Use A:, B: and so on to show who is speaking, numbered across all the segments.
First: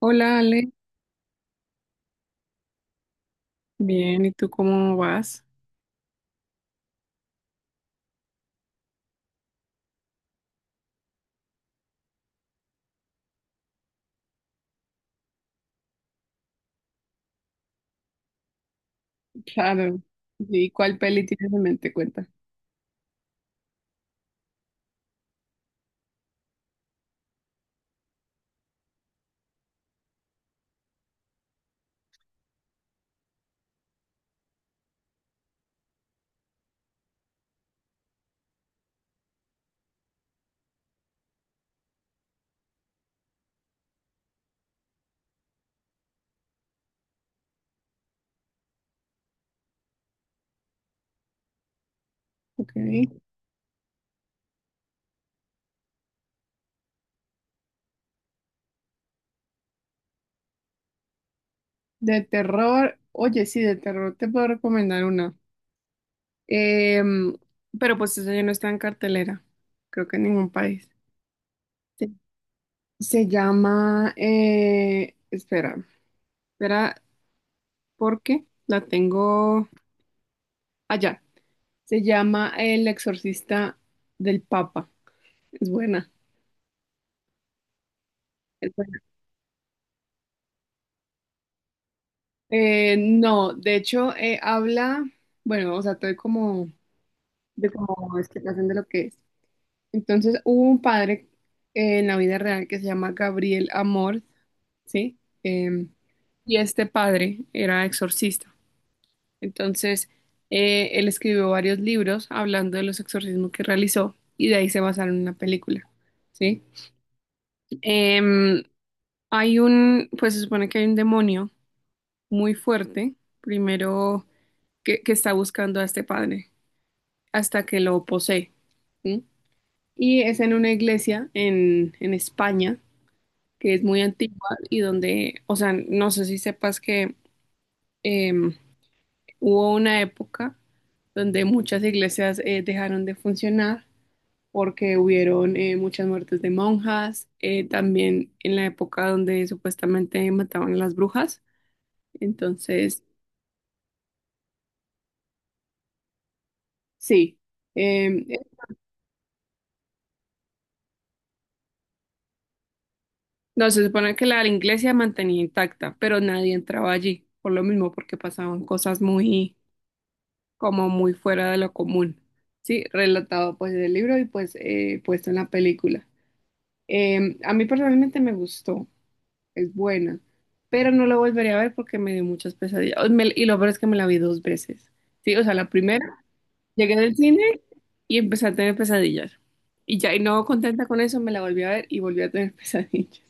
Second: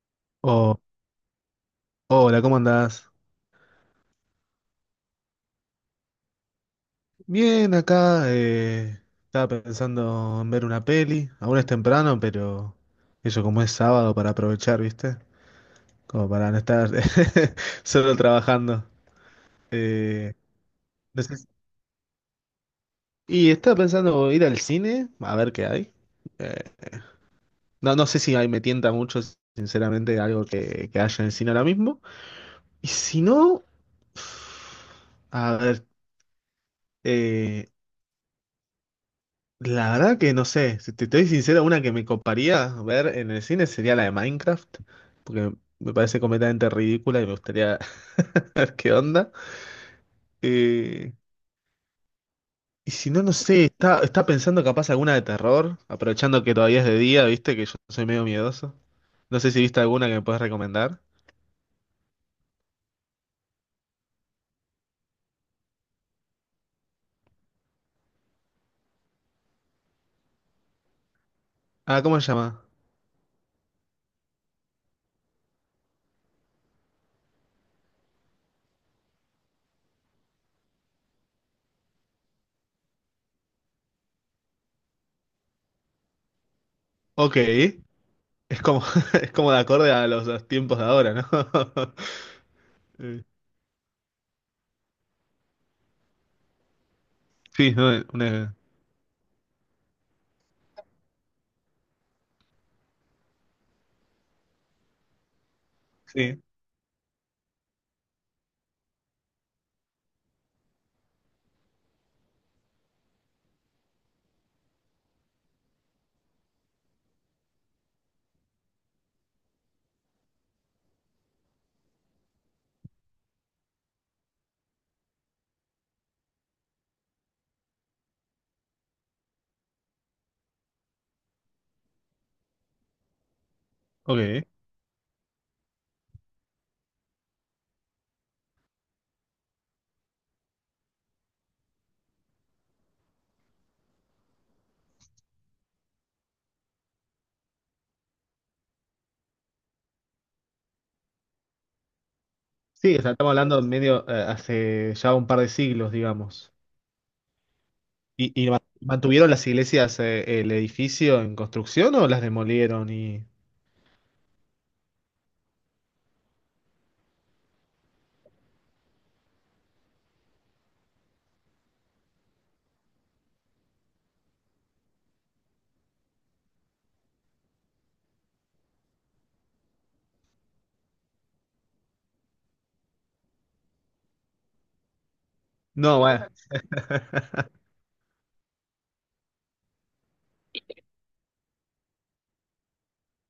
A: Hola Ale,
B: Oh, hola, ¿cómo andás?
A: bien, ¿y tú cómo vas?
B: Bien, acá estaba pensando en ver una peli. Aún es temprano, pero eso como es sábado para aprovechar, ¿viste? Como para no estar solo trabajando.
A: Claro.
B: Eh,
A: ¿Y cuál
B: no
A: peli
B: sé si-
A: tienes en mente? Cuenta.
B: estaba pensando ir al cine a ver qué hay. Eh, no, no sé si ahí me tienta mucho, sinceramente, algo que haya en el cine ahora mismo. Y si no, a ver. eh, La verdad que no sé, si te estoy sincero, una que me coparía ver en el cine sería la de Minecraft, porque me parece completamente ridícula y me gustaría ver qué onda. Eh,
A: Ok.
B: y si no, no sé, está pensando capaz alguna de terror, aprovechando que todavía es de día, viste, que yo soy medio miedoso. No sé si viste alguna que me puedes recomendar.
A: De terror, oye, sí, de terror te puedo recomendar una. Em, pero pues esa ya no está en cartelera, creo que en ningún país.
B: Ah,
A: Sí.
B: ¿cómo se llama?
A: Se llama, espera, espera, porque la tengo allá. Se llama El Exorcista del Papa. Es buena.
B: Ok, es como, es como de acorde a los tiempos de ahora, ¿no? Eh,
A: No, de hecho, habla, bueno, o sea, todo como de
B: Sí, no,
A: como
B: una...
A: explicación de lo que es. Entonces, hubo un padre en la vida real que se llama Gabriel Amor, ¿sí? Em,
B: Sí,
A: y este padre era exorcista. Entonces, él escribió varios libros hablando de los exorcismos que realizó y de ahí se basaron en la película, ¿sí? Em, Hay un, pues se supone que hay un demonio muy fuerte. Primero. Que está buscando a este padre hasta que lo posee. ¿Sí? Y es en una iglesia en España que es muy
B: ok.
A: antigua y donde, o sea, no sé si sepas que eh, hubo una época donde muchas iglesias dejaron de funcionar porque hubieron muchas muertes de monjas, también en la época donde supuestamente mataban a las brujas.
B: Sí, o
A: Entonces,
B: sea, estamos hablando medio hace ya un par de siglos, digamos.
A: sí, eh,
B: ¿Y, mantuvieron las iglesias, el edificio en construcción o las demolieron y...
A: no, se supone que la iglesia mantenía intacta, pero nadie entraba allí, por lo mismo, porque pasaban cosas muy, como muy fuera de lo común. Sí, relatado pues del libro y pues puesto en la película. A mí personalmente me gustó, es buena, pero no la volvería a ver porque me dio muchas pesadillas. Y lo peor es que me la vi dos veces. Sí, o sea, la
B: No,
A: primera,
B: bueno.
A: llegué del cine y empecé a tener pesadillas. Y ya, y no contenta con eso, me la volví a ver y volví a tener pesadillas.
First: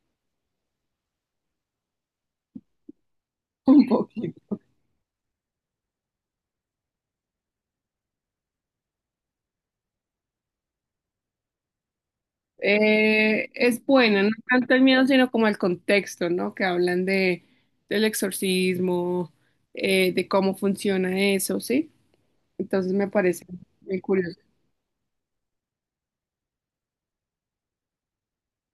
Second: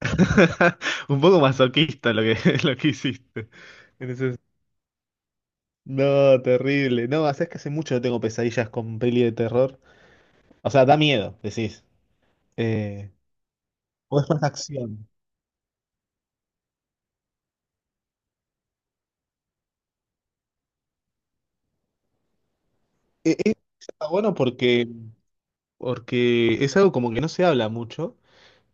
B: Un poco masoquista lo que, lo que hiciste.
A: Un poco.
B: En ese- No, terrible. No, es que hace mucho no tengo pesadillas con peli de terror. O sea, da miedo, decís. Eh,
A: Es
B: o
A: buena,
B: es
A: no
B: más
A: tanto el miedo,
B: acción.
A: sino como el contexto, ¿no? Que hablan de del exorcismo, de cómo funciona eso, ¿sí? Entonces me parece muy
B: Está bueno
A: curioso.
B: porque, porque es algo como que no se habla mucho.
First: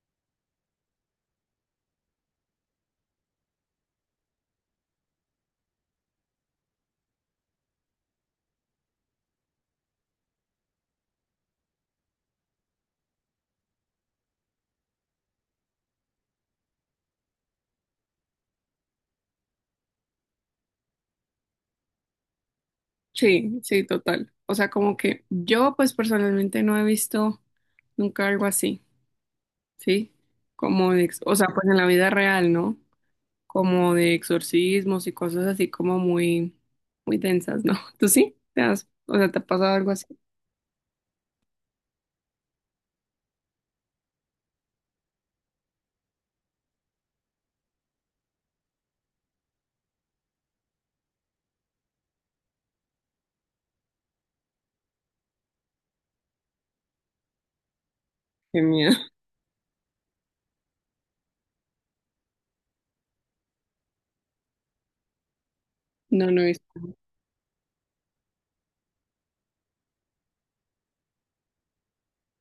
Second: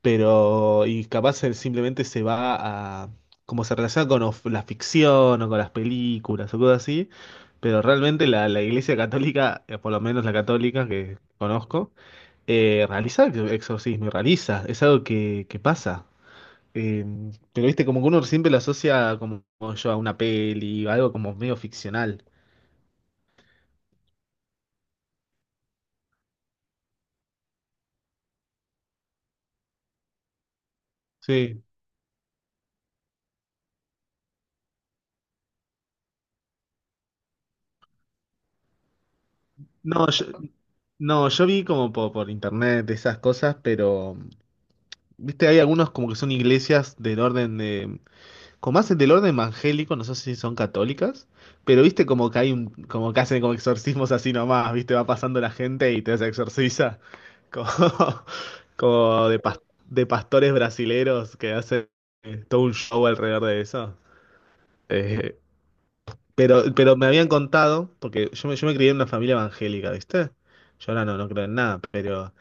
B: Pero y capaz él simplemente se va a, como se relaciona con la ficción o con las películas o cosas así, pero realmente la Iglesia Católica, por lo menos la católica que conozco, realiza exorcismo y realiza, es algo que pasa. Eh, pero viste, como que uno siempre lo asocia como, como yo a una peli, algo como medio ficcional.
A: Sí, sí, total. O sea, como que yo, pues personalmente no he visto nunca algo así, ¿sí? Como de, o sea,
B: Sí.
A: pues en la vida real, ¿no? Como de exorcismos y cosas así como muy, muy densas, ¿no? ¿Tú sí? ¿Te has, o sea, te ha pasado algo así?
B: No, yo, no, yo vi como por, internet esas cosas, pero, viste, hay algunos como que son iglesias del orden de como hacen del orden evangélico, no sé si son católicas, pero viste como que hay un, como que hacen como exorcismos así nomás, viste, va pasando la gente y te se exorciza, como,
A: Qué miedo.
B: como de, pas- de pastores brasileros que hacen todo un show alrededor de eso. Eh,
A: No, no he
B: pero,
A: visto.
B: pero me habían contado, porque yo me crié en una familia evangélica, ¿viste? Yo ahora no, no creo en nada, pero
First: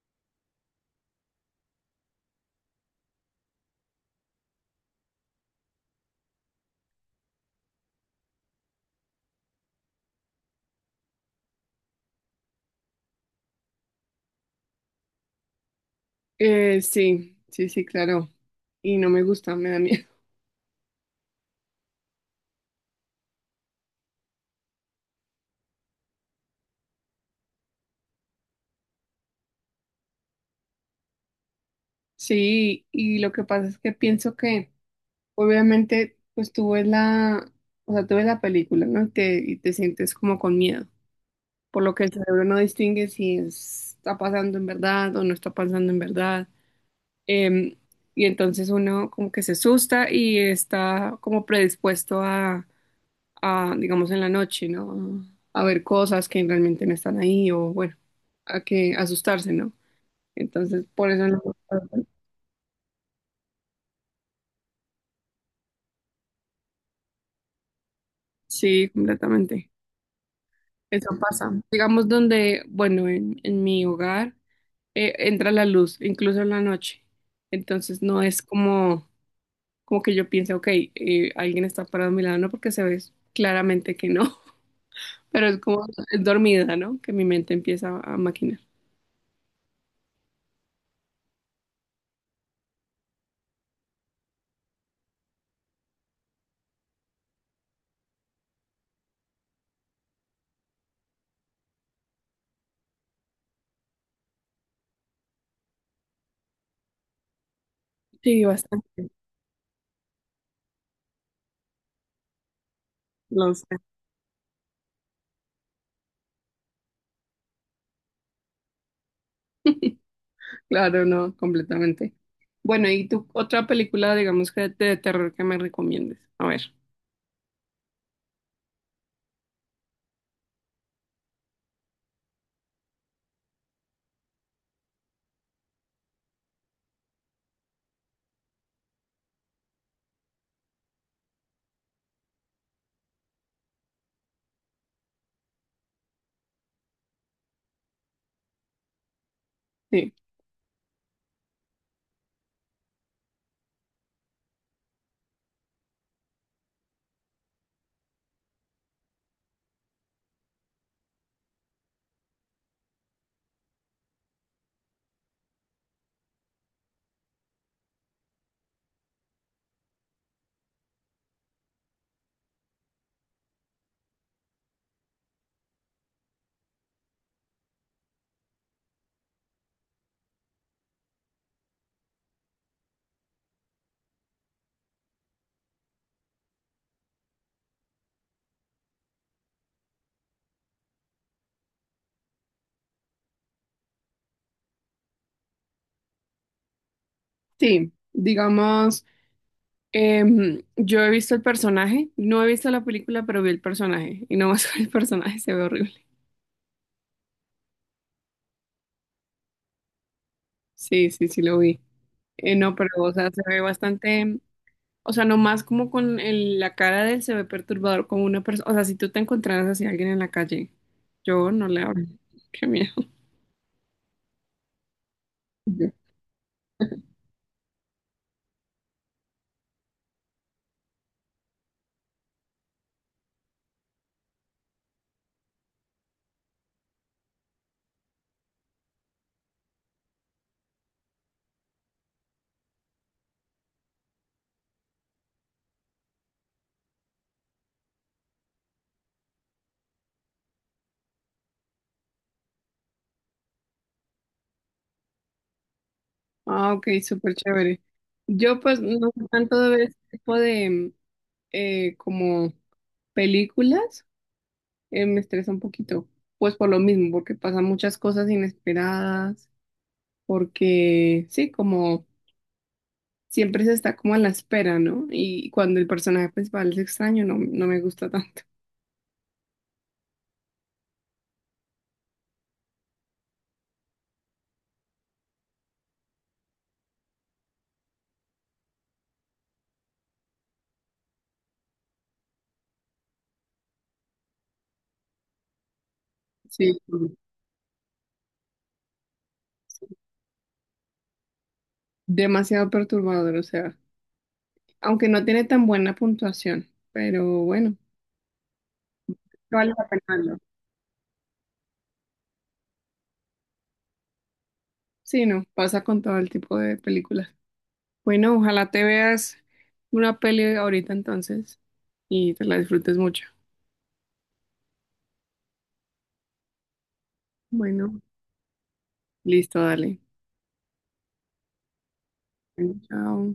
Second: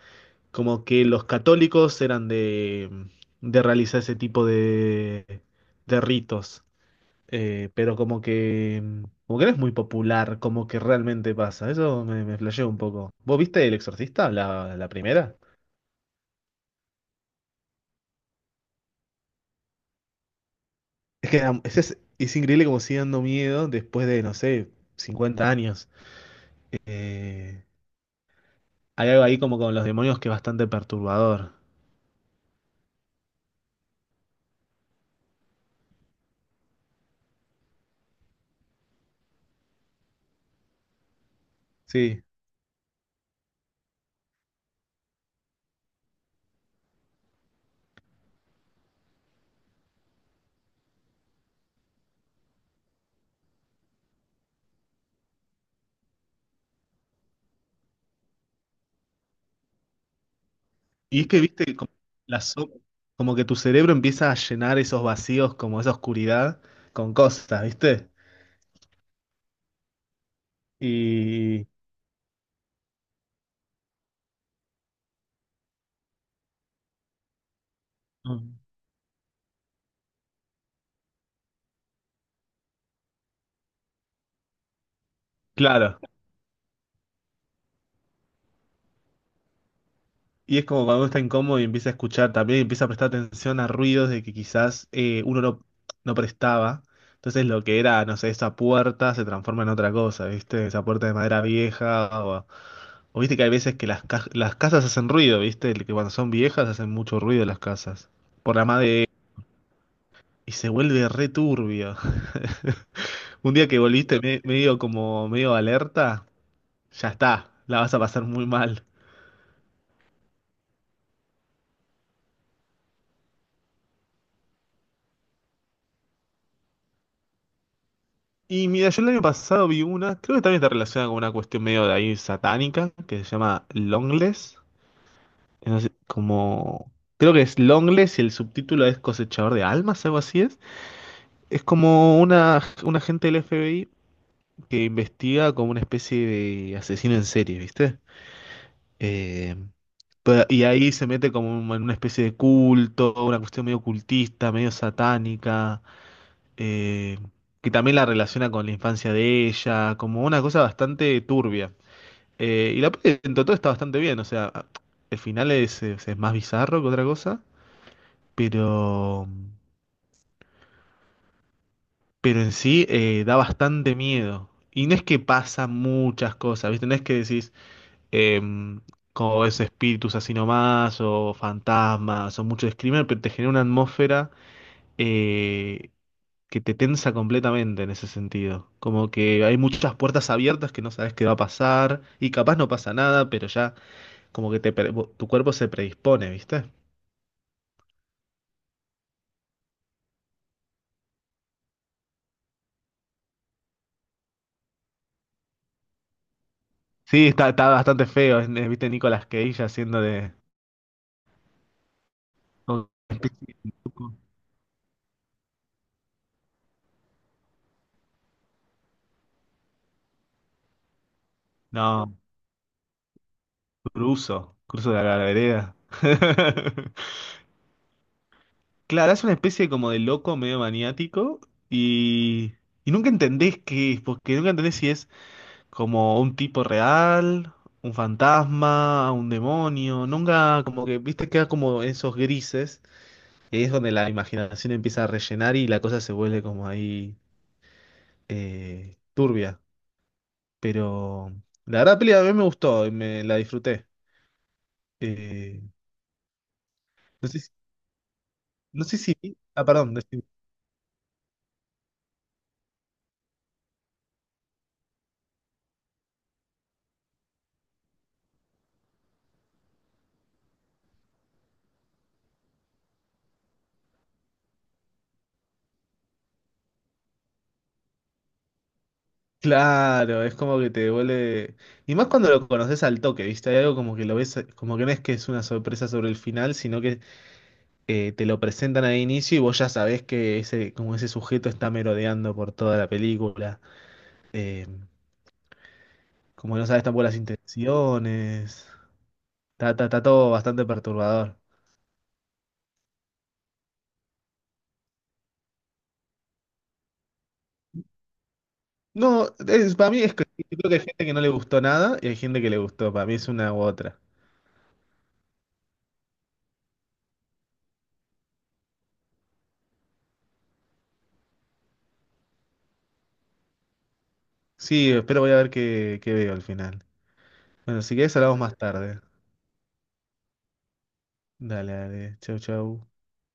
B: como que los católicos eran de realizar ese tipo de ritos pero como que no es muy popular, como que realmente pasa. Me flasheó un poco. ¿Vos viste El Exorcista, la primera?
A: Sí, sí, sí, claro. Y no me gusta, me da miedo.
B: Es que es increíble como sigue dando miedo después de, no sé, 50 años. Eh, Hay algo ahí como con los demonios que es bastante perturbador.
A: Sí, y lo que pasa es que pienso que obviamente pues tú ves la, o sea, tú ves la película, ¿no? Y te sientes como con miedo, por lo que el
B: Sí.
A: cerebro no distingue si está pasando en verdad o no está pasando en verdad. Em, y entonces uno como que se asusta y está como predispuesto a, digamos, en la noche, ¿no? A ver cosas que realmente no están ahí o bueno, a que asustarse, ¿no? Entonces, por
B: Y
A: eso
B: es que,
A: no.
B: viste, como, la so- como que tu cerebro empieza a llenar esos vacíos, como esa oscuridad, con cosas, ¿viste?
A: Sí, completamente. Eso pasa.
B: Y...
A: Digamos donde, bueno, en mi hogar entra la luz, incluso en la noche. Entonces no es
B: Mm.
A: como, como que yo piense, ok, alguien está parado a mi lado, no porque se ve claramente que no, pero es como
B: Claro.
A: es dormida, ¿no? Que mi mente empieza a maquinar.
B: Y es como cuando uno está incómodo y empieza a escuchar también, empieza a prestar atención a ruidos de que quizás uno no, no prestaba. Entonces lo que era, no sé, esa puerta se transforma en otra cosa, ¿viste? Esa puerta de madera vieja. O viste que hay veces que las casas hacen ruido, ¿viste? Que cuando son viejas hacen mucho ruido las casas.
A: Sí,
B: Por la madera.
A: bastante.
B: Y se vuelve re turbio.
A: Lo
B: Un día
A: sé.
B: que volviste medio como medio alerta, ya está, la vas a pasar muy mal.
A: Claro, no, completamente. Bueno, ¿y tú otra película, digamos que de terror que me recomiendes? A ver.
B: Y mira, yo el año pasado vi una, creo que también está relacionada con una cuestión medio de ahí satánica, que se llama Longless. No sé, como, creo que es Longless y el subtítulo es Cosechador de Almas, algo así es. Es como una, un agente del FBI que investiga como una especie de asesino en serie, ¿viste? Eh,
A: Sí.
B: y ahí se mete como en una especie de culto, una cuestión medio cultista, medio satánica. eh, que también la relaciona con la infancia de ella, como una cosa bastante turbia. Y la peli en todo está bastante bien, o sea, el final es más bizarro que otra cosa, pero, pero en sí da bastante miedo. Y no es que pasa muchas cosas, ¿viste? No es que decís, em, como es espíritus así nomás, o fantasmas, o mucho screamer, pero te genera una atmósfera eh, que te tensa completamente en ese sentido. Como que hay muchas puertas abiertas que no sabes qué va a pasar y capaz no pasa nada, pero ya como que te, tu cuerpo se predispone, ¿viste?
A: Sí, digamos, yo he visto el personaje, no he visto la película, pero vi el personaje y no más con el personaje se ve horrible.
B: Sí, está, está bastante feo, ¿viste? Nicolas Cage haciendo de...
A: Sí, sí, sí lo vi. No,
B: oh,
A: pero o sea, se ve bastante, o sea, nomás como con la cara de él se ve perturbador como una persona, o sea, si tú te encontraras así a alguien en la calle, yo no le hablo.
B: No,
A: Qué miedo.
B: cruzo, cruzo de la vereda.
A: Yo.
B: Claro, es una especie como de loco medio maniático y, y nunca entendés qué es, porque nunca entendés si es... Como un tipo real, un fantasma, un demonio. Nunca, como que, viste, queda como esos grises. Y ahí es donde la imaginación empieza a rellenar y la cosa se vuelve como ahí turbia. Pero la verdad, la peli a mí me gustó y me la disfruté. Eh,
A: Ah, ok,
B: no
A: súper
B: sé,
A: chévere. Yo pues
B: no sé
A: no
B: si.
A: sé tanto
B: Ah,
A: de ver
B: perdón.
A: este
B: Decime.
A: tipo de como películas, me estresa un poquito, pues por lo mismo, porque pasan muchas cosas inesperadas, porque sí, como siempre se está como a la espera, ¿no? Y cuando el personaje principal es extraño, no, no me gusta tanto.
B: Claro, es como que te devuelve. Y más cuando lo conoces al toque, ¿viste? Hay algo como que lo ves, como que no es que es una sorpresa sobre el final, sino que te lo presentan al inicio y vos ya sabés que ese, como ese sujeto está merodeando por toda la película. Eh, Como no
A: Sí,
B: sabes tampoco las intenciones. Está todo bastante perturbador.
A: demasiado perturbador, o sea, aunque no tiene tan buena puntuación, pero bueno,
B: No,
A: vale la
B: para mí
A: pena
B: es que
A: verlo.
B: yo creo que hay gente que no le gustó nada y hay gente que le gustó. Para mí es una u otra.
A: Sí, no, pasa con todo el tipo de películas. Bueno, ojalá te veas una peli ahorita entonces y te la disfrutes mucho.
B: Sí, espero voy a ver qué, qué veo al final. Bueno, si
A: Bueno,
B: querés hablamos más tarde.
A: listo, dale.
B: Dale, dale. Chau, chau.
A: Chao.